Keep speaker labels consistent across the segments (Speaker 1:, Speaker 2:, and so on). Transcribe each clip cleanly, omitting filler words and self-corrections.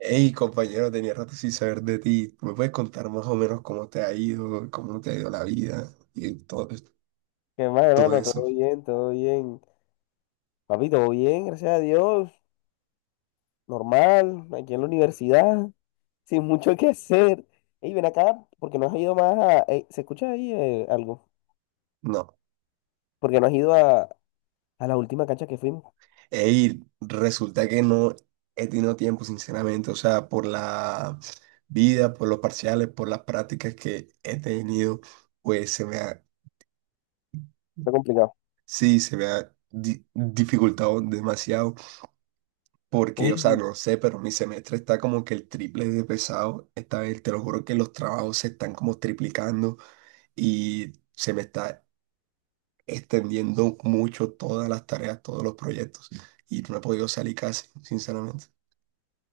Speaker 1: Hey, compañero, tenía rato sin saber de ti. ¿Me puedes contar más o menos cómo te ha ido la vida y todo,
Speaker 2: ¿Qué más,
Speaker 1: todo
Speaker 2: hermano? Todo
Speaker 1: eso?
Speaker 2: bien, todo bien. Papi, todo bien, gracias a Dios. Normal, aquí en la universidad, sin mucho que hacer. Y ven acá, porque no has ido más a... Ey, ¿se escucha ahí algo?
Speaker 1: No.
Speaker 2: Porque no has ido a la última cancha que fuimos.
Speaker 1: Hey, resulta que no he tenido tiempo, sinceramente. O sea, por la vida, por los parciales, por las prácticas que he tenido, pues
Speaker 2: Está complicado.
Speaker 1: sí, se me ha dificultado demasiado. Porque, o sea,
Speaker 2: Ey,
Speaker 1: no sé, pero mi semestre está como que el triple de pesado. Esta vez, te lo juro que los trabajos se están como triplicando. Y se me está extendiendo mucho todas las tareas, todos los proyectos y no he podido salir casi, sinceramente.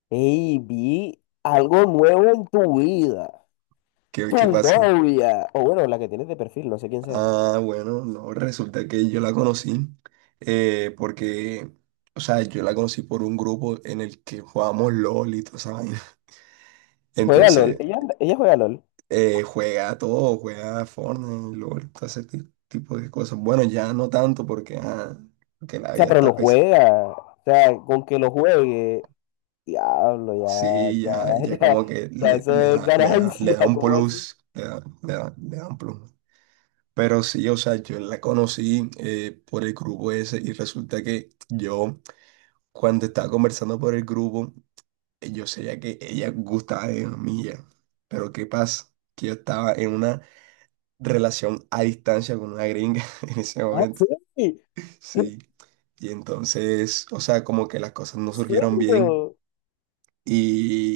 Speaker 2: ey, vi algo nuevo en tu vida.
Speaker 1: ¿Qué,
Speaker 2: Tu
Speaker 1: qué pasa?
Speaker 2: novia. O bueno, la que tienes de perfil, no sé quién sea.
Speaker 1: Ah, bueno, no, resulta que yo la conocí, porque, o sea, yo la conocí por un grupo en el que jugábamos LOL y toda esa vaina.
Speaker 2: Juega LOL.
Speaker 1: Entonces,
Speaker 2: Ella juega LOL. O
Speaker 1: eh, juega todo, juega Fortnite, LOL, todo ese tipo de cosas. Bueno, ya no tanto porque, porque la
Speaker 2: sea,
Speaker 1: vida
Speaker 2: pero
Speaker 1: está
Speaker 2: lo
Speaker 1: pesada.
Speaker 2: juega. O sea, con que lo juegue. Diablo, ya,
Speaker 1: Sí, ya,
Speaker 2: ya,
Speaker 1: ya
Speaker 2: ya,
Speaker 1: como que
Speaker 2: ya,
Speaker 1: le,
Speaker 2: eso
Speaker 1: le
Speaker 2: es
Speaker 1: da, le da, le
Speaker 2: ganancia,
Speaker 1: da un
Speaker 2: ¿cómo así?
Speaker 1: plus, le da un plus. Pero sí, o sea, yo la conocí, por el grupo ese y resulta que yo, cuando estaba conversando por el grupo, yo sabía que ella gustaba de mí ya. Pero ¿qué pasa? Que yo estaba en una relación a distancia con una gringa en ese
Speaker 2: ¿Cómo
Speaker 1: momento.
Speaker 2: así? ¿En
Speaker 1: Sí. Y entonces, o sea, como que las cosas no surgieron bien.
Speaker 2: serio?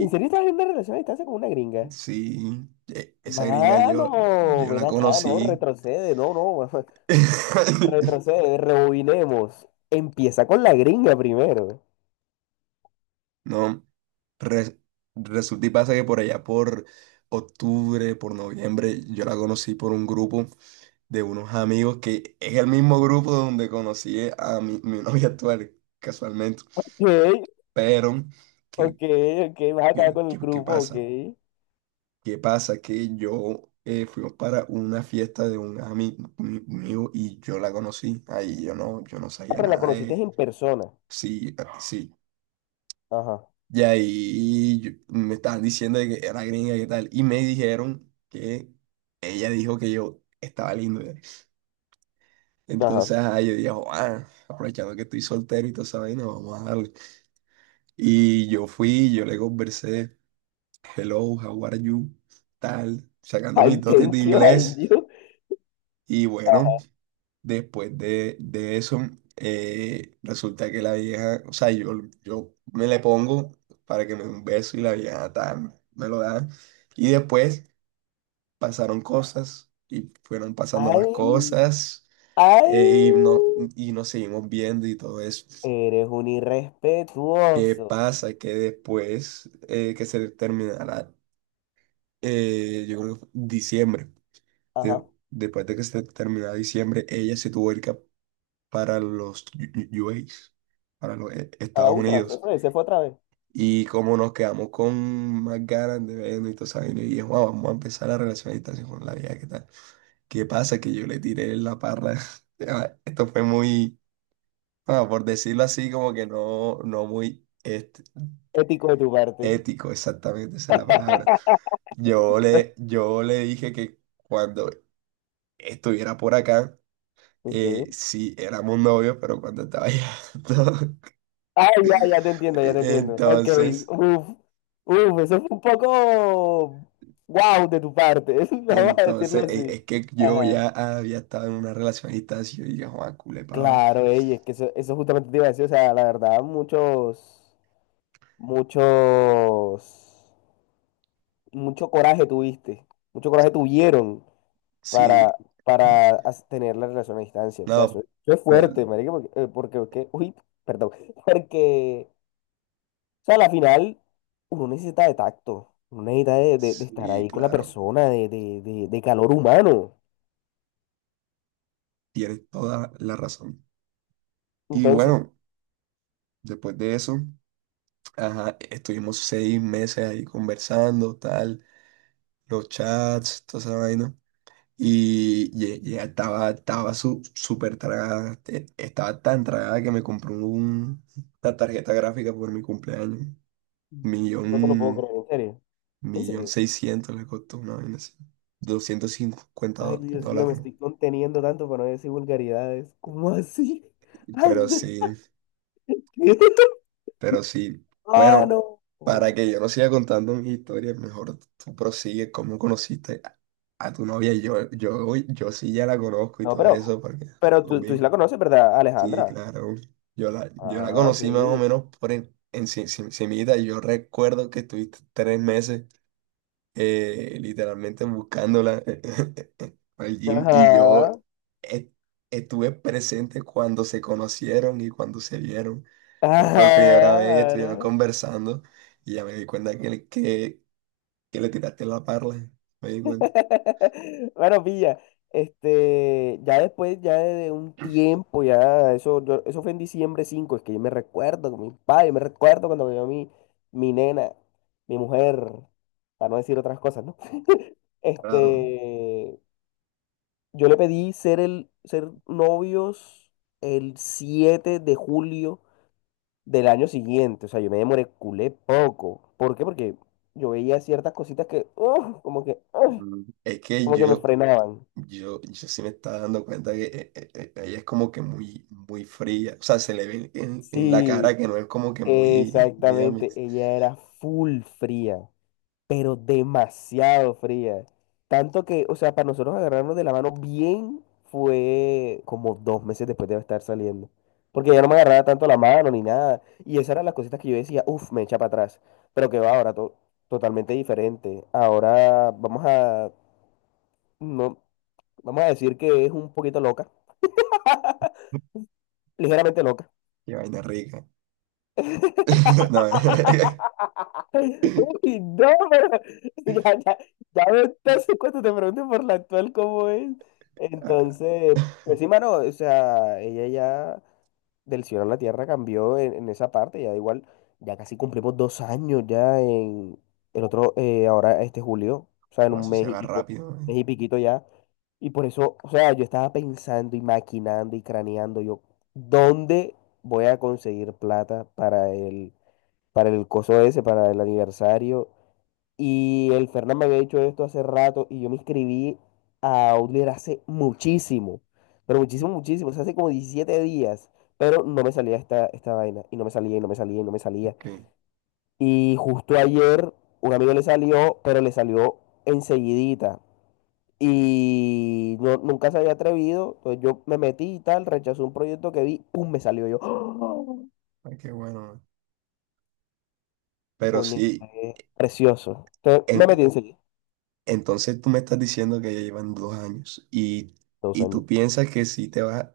Speaker 2: ¿En serio estás en una relación a distancia con una gringa?
Speaker 1: Sí, esa gringa yo,
Speaker 2: Mano,
Speaker 1: yo
Speaker 2: ven
Speaker 1: la
Speaker 2: acá, no,
Speaker 1: conocí.
Speaker 2: retrocede, no, no, retrocede, rebobinemos. Empieza con la gringa primero.
Speaker 1: No, re- resulta y pasa que por allá por octubre, por noviembre, yo la conocí por un grupo de unos amigos que es el mismo grupo donde conocí a mi novia actual, casualmente.
Speaker 2: Ok,
Speaker 1: Pero ¿qué,
Speaker 2: ok, ok, vas a acabar
Speaker 1: qué,
Speaker 2: con el
Speaker 1: qué- qué
Speaker 2: grupo, ok.
Speaker 1: pasa? ¿Qué pasa? Que yo, fuimos para una fiesta de un amigo y yo la conocí. Ahí yo no
Speaker 2: Ah,
Speaker 1: sabía
Speaker 2: pero la
Speaker 1: nada.
Speaker 2: conociste en persona.
Speaker 1: Sí, sí.
Speaker 2: Ajá,
Speaker 1: Y ahí me estaban diciendo de que era gringa y tal. Y me dijeron que ella dijo que yo estaba lindo. Ya.
Speaker 2: ajá.
Speaker 1: Entonces, yo dije, "Joa, aprovechando que estoy soltero y toda esa vaina, vamos a darle." Y yo fui, yo le conversé, hello, how are you, tal, sacando
Speaker 2: Ay,
Speaker 1: mis dotes de
Speaker 2: thank you, ay,
Speaker 1: inglés.
Speaker 2: Dios.
Speaker 1: Y bueno. Después de eso, resulta que la vieja, o sea, yo me le pongo para que me dé un beso y la vieja tal, me lo da. Y después pasaron cosas y fueron pasando
Speaker 2: Ay,
Speaker 1: más cosas,
Speaker 2: ay.
Speaker 1: no, y nos seguimos viendo y todo eso.
Speaker 2: Eres un
Speaker 1: ¿Qué
Speaker 2: irrespetuoso.
Speaker 1: pasa? Que después, que se terminará, yo creo que fue diciembre, de-
Speaker 2: Ajá.
Speaker 1: después de que se terminara diciembre, ella se tuvo que ir para los
Speaker 2: A la
Speaker 1: Estados
Speaker 2: usa,
Speaker 1: Unidos.
Speaker 2: se fue otra vez.
Speaker 1: Y como nos quedamos con más ganas de vernos y todo eso, y dije, "Juan, vamos a empezar la relación a distancia con la vida, ¿qué tal?" ¿Qué pasa? Que yo le tiré la parra. Ah, esto fue muy, por decirlo así, como que no muy
Speaker 2: Ético de tu parte.
Speaker 1: ético, exactamente, esa es la palabra. Yo le dije que cuando estuviera por acá,
Speaker 2: Ujú.
Speaker 1: sí éramos novios, pero cuando estaba allá, no.
Speaker 2: Ay, ya, ya te entiendo, ya te entiendo. Ok,
Speaker 1: Entonces,
Speaker 2: uf, uf, eso fue un poco wow de tu parte, vamos a decirlo así.
Speaker 1: Que yo
Speaker 2: Ajá.
Speaker 1: ya había estado en una relación a distancia y yo dije, Juan, culepaba.
Speaker 2: Claro, ey, es que eso justamente te iba a decir, o sea, la verdad, muchos, mucho coraje tuviste, mucho coraje tuvieron
Speaker 1: Sí,
Speaker 2: para,
Speaker 1: mm,
Speaker 2: para tener la relación a distancia. O sea, eso,
Speaker 1: no,
Speaker 2: eso es
Speaker 1: pero
Speaker 2: fuerte, marica, uy, perdón, porque, o sea, a la final uno necesita de tacto, uno necesita de estar
Speaker 1: sí,
Speaker 2: ahí con la
Speaker 1: claro,
Speaker 2: persona, de calor humano.
Speaker 1: tienes toda la razón. Y
Speaker 2: Entonces,
Speaker 1: bueno, después de eso, ajá, estuvimos 6 meses ahí conversando, tal, los chats, toda esa vaina. Y ya, estaba súper tragada, estaba tan tragada que me compró una tarjeta gráfica por mi cumpleaños. Millón.
Speaker 2: no te lo puedo creer, en serio, en
Speaker 1: Millón
Speaker 2: serio.
Speaker 1: seiscientos le costó una vaina así. 250
Speaker 2: Ay, Dios mío, me
Speaker 1: dólares.
Speaker 2: estoy conteniendo tanto para no decir vulgaridades. ¿Cómo así?
Speaker 1: Pero
Speaker 2: Anda,
Speaker 1: sí,
Speaker 2: ¿qué?
Speaker 1: pero sí.
Speaker 2: Ah,
Speaker 1: Bueno,
Speaker 2: no.
Speaker 1: para que yo no siga contando mi historia, mejor tú prosigue cómo conociste a tu novia. Yo sí ya la conozco y
Speaker 2: No,
Speaker 1: todo
Speaker 2: pero,
Speaker 1: eso, porque
Speaker 2: pero
Speaker 1: todo
Speaker 2: tú, tú sí
Speaker 1: bien.
Speaker 2: la conoces, ¿verdad,
Speaker 1: Sí,
Speaker 2: Alejandra?
Speaker 1: claro. Yo la
Speaker 2: Ah,
Speaker 1: conocí más o
Speaker 2: sí.
Speaker 1: menos por en cimita, y yo recuerdo que estuviste 3 meses, literalmente buscándola al gym y yo
Speaker 2: Ajá,
Speaker 1: e- estuve presente cuando se conocieron y cuando se vieron. Por primera vez estuvieron
Speaker 2: claro.
Speaker 1: conversando y ya me di cuenta que, que le tiraste la parla. Me di cuenta.
Speaker 2: Bueno, pilla, este, ya después, ya de un tiempo, ya, eso, eso fue en diciembre 5 es que yo me recuerdo con mi padre, yo me recuerdo cuando me vio mi, mi nena, mi mujer, para no decir otras cosas, ¿no?
Speaker 1: Claro.
Speaker 2: Este, yo le pedí ser novios el 7 de julio del año siguiente. O sea, yo me demoré culé poco. ¿Por qué? Porque yo veía ciertas cositas que, ¡uf! Como que, ¡uf!
Speaker 1: Es que
Speaker 2: Como que me
Speaker 1: yo,
Speaker 2: frenaban.
Speaker 1: yo sí me estaba dando cuenta que, ella es como que muy, muy fría. O sea, se le ve en la
Speaker 2: Sí,
Speaker 1: cara que no es como que muy, muy
Speaker 2: exactamente.
Speaker 1: amist-.
Speaker 2: Ella era full fría, pero demasiado fría. Tanto que, o sea, para nosotros agarrarnos de la mano bien fue como 2 meses después de estar saliendo. Porque ya no me agarraba tanto la mano ni nada. Y esas eran las cositas que yo decía, uff, me echa para atrás. Pero que va ahora, totalmente diferente. Ahora vamos a, no, vamos a decir que es un poquito loca, ligeramente loca.
Speaker 1: Qué vaina rica. No.
Speaker 2: Uy, no, pero ya, ya, ya me entonces cuando te pregunten por la actual cómo es.
Speaker 1: Ah,
Speaker 2: Entonces, pues sí, mano, o sea, ella ya del cielo a la tierra cambió en esa parte, ya igual, ya casi cumplimos 2 años ya en el otro, ahora este julio, o sea, en
Speaker 1: guau,
Speaker 2: un
Speaker 1: eso
Speaker 2: mes
Speaker 1: se
Speaker 2: y
Speaker 1: va
Speaker 2: pico,
Speaker 1: rápido, man.
Speaker 2: mes y piquito ya. Y por eso, o sea, yo estaba pensando y maquinando y craneando yo, ¿dónde voy a conseguir plata para el coso ese, para el aniversario? Y el Fernán me había dicho esto hace rato y yo me inscribí a Outlier hace muchísimo, pero muchísimo, muchísimo, o sea, hace como 17 días, pero no me salía esta, esta vaina y no me salía y no me salía y no me salía.
Speaker 1: Ok,
Speaker 2: Y justo ayer un amigo le salió, pero le salió enseguidita y no, nunca se había atrevido, entonces yo me metí y tal, rechazó un proyecto que vi, ¡pum! Me salió yo.
Speaker 1: ay, qué bueno, man. Pero
Speaker 2: Coño,
Speaker 1: sí,
Speaker 2: fue precioso. Entonces me metí
Speaker 1: en-
Speaker 2: enseguida,
Speaker 1: entonces tú me estás diciendo que ya llevan 2 años y,
Speaker 2: dos
Speaker 1: y
Speaker 2: años.
Speaker 1: tú piensas que si te vas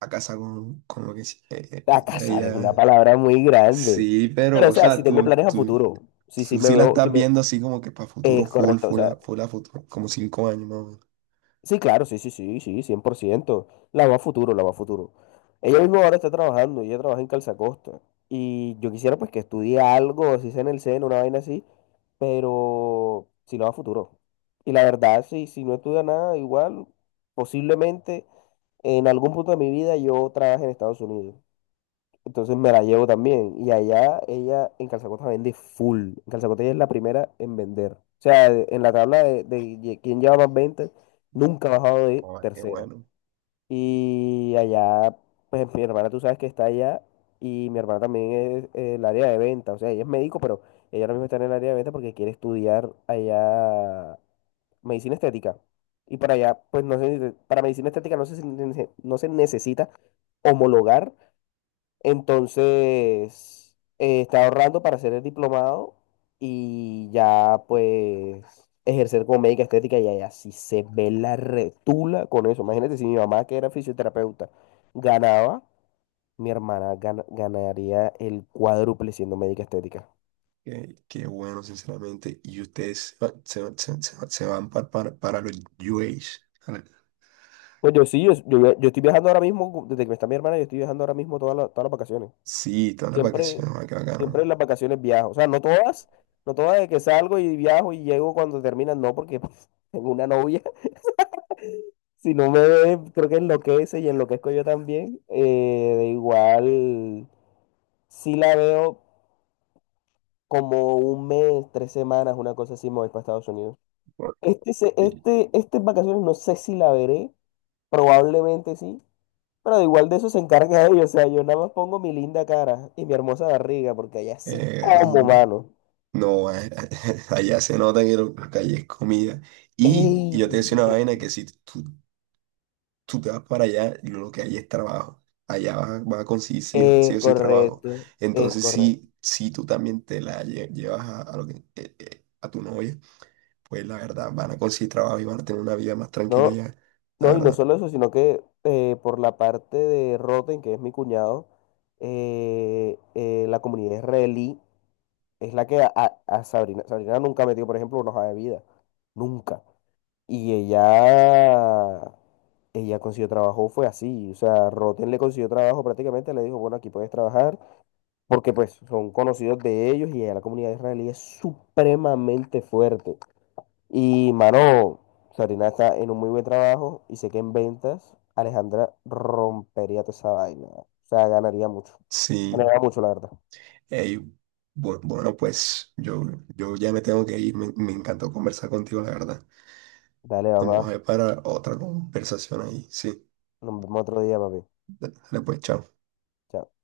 Speaker 1: a casa con lo que
Speaker 2: A casar es una
Speaker 1: ella.
Speaker 2: palabra muy grande.
Speaker 1: Sí, pero,
Speaker 2: Pero, o
Speaker 1: o
Speaker 2: sea, si
Speaker 1: sea,
Speaker 2: tengo
Speaker 1: tú,
Speaker 2: planes a
Speaker 1: tú,
Speaker 2: futuro, sí, sí
Speaker 1: tú
Speaker 2: me
Speaker 1: sí la
Speaker 2: veo, sí
Speaker 1: estás
Speaker 2: me...
Speaker 1: viendo así como que para futuro
Speaker 2: Es
Speaker 1: full,
Speaker 2: correcto, o
Speaker 1: full a,
Speaker 2: sea,
Speaker 1: full a futuro, como 5 años más o menos.
Speaker 2: sí, claro, sí, sí, sí, sí, 100%. La va a futuro, la va a futuro. Ella misma ahora está trabajando, ella trabaja en Calzacosta. Y yo quisiera pues que estudie algo, si sea en el seno, una vaina así, pero si la va a futuro. Y la verdad, sí, si no estudia nada, igual, posiblemente en algún punto de mi vida yo trabaje en Estados Unidos. Entonces me la llevo también. Y allá ella en Calzacota vende full. En Calzacota ella es la primera en vender. O sea, de- en la tabla de quién lleva más ventas, nunca ha bajado de
Speaker 1: Ay, qué
Speaker 2: tercera.
Speaker 1: bueno,
Speaker 2: Y allá, pues mi hermana tú sabes que está allá. Y mi hermana también es el área de venta. O sea, ella es médico, pero ella ahora mismo está en el área de venta porque quiere estudiar allá medicina estética. Y para allá, pues no sé, para medicina estética no se, no se necesita homologar entonces, estaba ahorrando para hacer el diplomado y ya pues ejercer como médica estética y allá sí se ve la retula con eso. Imagínate si mi mamá, que era fisioterapeuta, ganaba, mi hermana ganaría el cuádruple siendo médica estética.
Speaker 1: sinceramente. Y ustedes se van para los UAs.
Speaker 2: Pues yo sí, yo estoy viajando ahora mismo, desde que está mi hermana, yo estoy viajando ahora mismo todas las vacaciones.
Speaker 1: Sí, todas las
Speaker 2: Siempre,
Speaker 1: vacaciones, qué
Speaker 2: siempre en
Speaker 1: bacano.
Speaker 2: las vacaciones viajo. O sea, no todas, no todas de que salgo y viajo y llego cuando terminan, no, porque pues, tengo una novia. Si no me ve, creo que enloquece y enloquezco yo también. De igual, sí la veo como un mes, 3 semanas, una cosa así, me voy para Estados Unidos.
Speaker 1: Bueno,
Speaker 2: Este, se-
Speaker 1: sí.
Speaker 2: este, estas vacaciones no sé si la veré, probablemente sí, pero de igual de eso se encarga ella. O sea, yo nada más pongo mi linda cara y mi hermosa barriga, porque allá sí como,
Speaker 1: Grande.
Speaker 2: mano.
Speaker 1: No, allá se nota que lo que hay es comida. Y yo te decía
Speaker 2: ¡Ey!
Speaker 1: una vaina que si tú te vas para allá, lo que hay es trabajo. Allá vas, a vas a conseguir sí, o sí
Speaker 2: Es
Speaker 1: o sí trabajo.
Speaker 2: correcto, es
Speaker 1: Entonces,
Speaker 2: correcto.
Speaker 1: si tú también te la llevas a tu novia, pues la verdad van a conseguir trabajo y van a tener una vida más tranquila
Speaker 2: No,
Speaker 1: allá. La
Speaker 2: no, y no
Speaker 1: verdad.
Speaker 2: solo eso, sino que por la parte de Roten, que es mi cuñado, la comunidad israelí es la que a Sabrina, Sabrina nunca metió, por ejemplo, una hoja de vida. Nunca. Y ella consiguió trabajo, fue así. O sea, Roten le consiguió trabajo prácticamente, le dijo, bueno, aquí puedes trabajar, porque pues son conocidos de ellos y la comunidad israelí es supremamente fuerte. Y, mano, Sabrina está en un muy buen trabajo y sé que en ventas Alejandra rompería toda esa vaina. O sea, ganaría mucho.
Speaker 1: Sí.
Speaker 2: Ganaría mucho, la verdad.
Speaker 1: Ey, bueno, pues yo ya me tengo que ir. Me encantó conversar contigo, la verdad.
Speaker 2: Dale,
Speaker 1: Nos vamos a
Speaker 2: papá.
Speaker 1: ver para otra conversación ahí. Sí,
Speaker 2: Nos vemos otro día, papi.
Speaker 1: dale pues, chao.
Speaker 2: Chao.